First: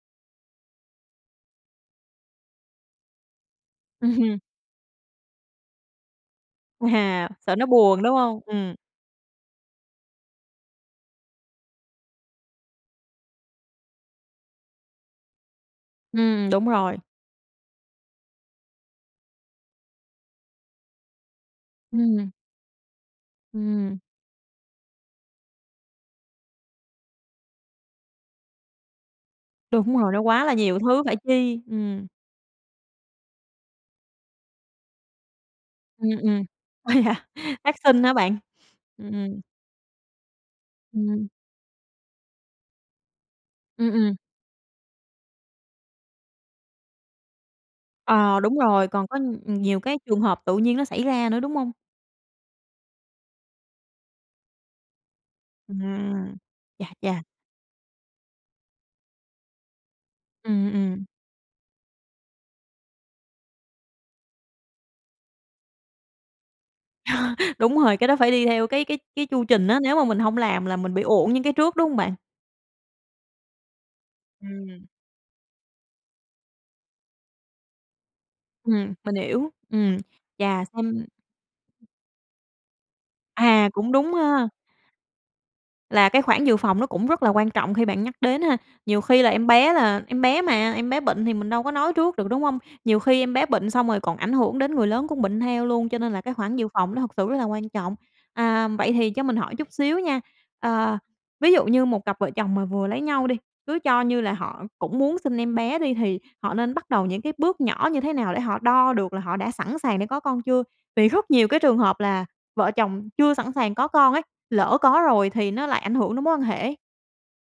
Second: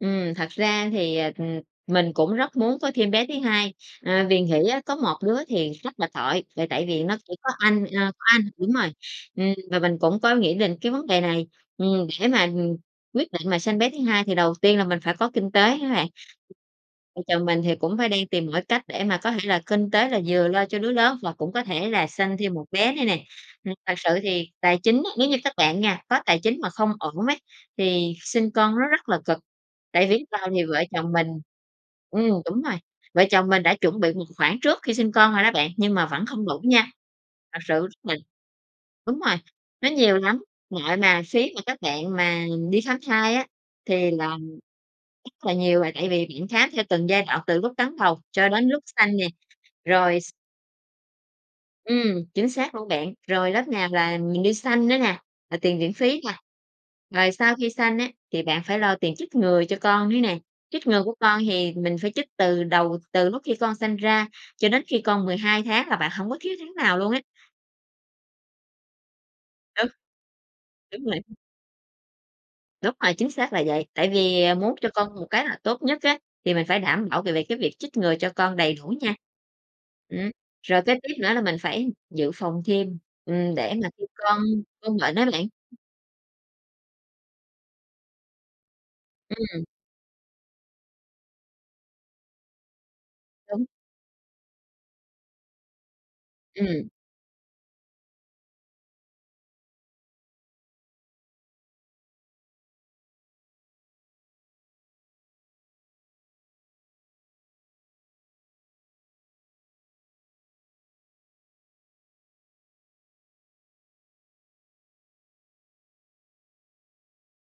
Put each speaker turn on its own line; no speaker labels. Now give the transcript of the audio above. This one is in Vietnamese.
Ừm. Thật ra thì, ờ, ừm, mình cũng rất muốn có thêm bé thứ hai, ờ, vì nghĩ á có một đứa thì rất là tội, là tại vì nó
À,
chỉ có
sợ nó
anh,
buồn,
ờ,
đúng
có
hông?
anh. Đúng
Ừm.
rồi. Ừm, và mình cũng có nghĩ đến cái vấn đề này, ừm, để mà, ừm, quyết định mà sanh bé thứ hai thì đầu tiên là mình phải có kinh tế á bạn.
Ừm, đúng rồi.
Vợ chồng mình thì cũng phải đang tìm mọi cách để mà có thể là kinh tế là vừa lo cho đứa lớn và cũng có thể là
Ừm.
sanh thêm một bé nữa nè. Ừm, thực
Ừm.
sự thì tài chính á, nếu như các bạn nha có tài chính mà không ổn ấy, thì sinh con nó rất là cực,
Đúng
tại
rồi,
vì
nó
lúc
quá
đầu
là
thì
nhiều
vợ
thứ
chồng
phải
mình
chi. Ừm.
ừm, đúng rồi, vợ chồng mình đã chuẩn bị một khoản trước khi sinh con rồi đó bạn, nhưng mà
Ừm,
vẫn không
ừm.
đủ nha.
Ủa, vậy hả?
Thật sự
Phát sinh
chúng
hả
mình
bạn? Ừm,
đúng rồi,
ừm.
nó nhiều lắm. Nội mà
Ừm.
phí mà các bạn mà đi khám thai á,
Ừm,
thì
ừm.
là rất là nhiều là tại vì bạn khám theo từng giai đoạn từ lúc cấn bầu
Ờ,
cho
đúng
đến lúc
rồi. Còn
sanh
có
nè,
nh nhiều cái
rồi
trường
s
hợp tự nhiên nó xảy ra nữa, đúng hông?
Ừm, chính xác luôn bạn. Rồi lớp nào là mình đi sanh nữa nè, rồi tiền viện phí nè.
Ừm. Chà, chà!
Rồi sau khi sanh á, thì bạn phải lo tiền chích ngừa cho con nữa nè,
Ừm,
chích ngừa
ừm.
của con thì mình phải chích từ đầu, từ lúc khi con sanh ra cho đến khi con 12 tháng là bạn hổng có thiếu tháng nào luôn á.
Đúng rồi, cái đó phải đi theo cái cái cái chu trình á,
Ừ.
nếu mà mình hông làm là mình bị
Đúng rồi.
uổng những cái trước, đúng hông bạn?
Đúng rồi, chính xác là vậy. Tại vì, ờ, muốn
Ừm.
cho con một kế hoạch tốt nhất á, thì mình phải đảm bảo về về cái việc chích ngừa cho con đầy
Ừm,
đủ
mình
nha.
hiểu. Ừm.
Ừm.
Chà,
Rồi kế
xem
tiếp nữa là mình phải dự phòng thêm, ừm,
À,
để mà
cũng
khi
đúng
con
ha.
con bệnh á bạn.
Là cái khoản dự phòng nó cũng rất là quan trọng khi bạn nhắc đến ha. Nhiều khi là em
Ừm.
bé là em bé mà, em bé bệnh thì mình đâu có nói trước được, đúng hông? Nhiều khi em bé
Đúng.
bệnh xong rồi còn ảnh hưởng đến người lớn cũng bệnh theo luôn, cho nên là cái khoản dự
Ừm.
phòng nó thực sự rất là quan trọng. À, vậy thì cho mình hỏi chút xíu nha. Ờ, ví dụ như một cặp vợ chồng mà vừa lấy nhau đi, cứ cho như là họ cũng muốn sinh em bé đi, thì họ nên bắt đầu những cái bước nhỏ như thế nào để họ đo được là họ đã sẵn sàng để có con chưa? Vì rất nhiều cái trường hợp là vợ chồng chưa sẵn sàng có con ấy, lỡ có rồi thì nó lại ảnh hưởng đến mối quan hệ ấy.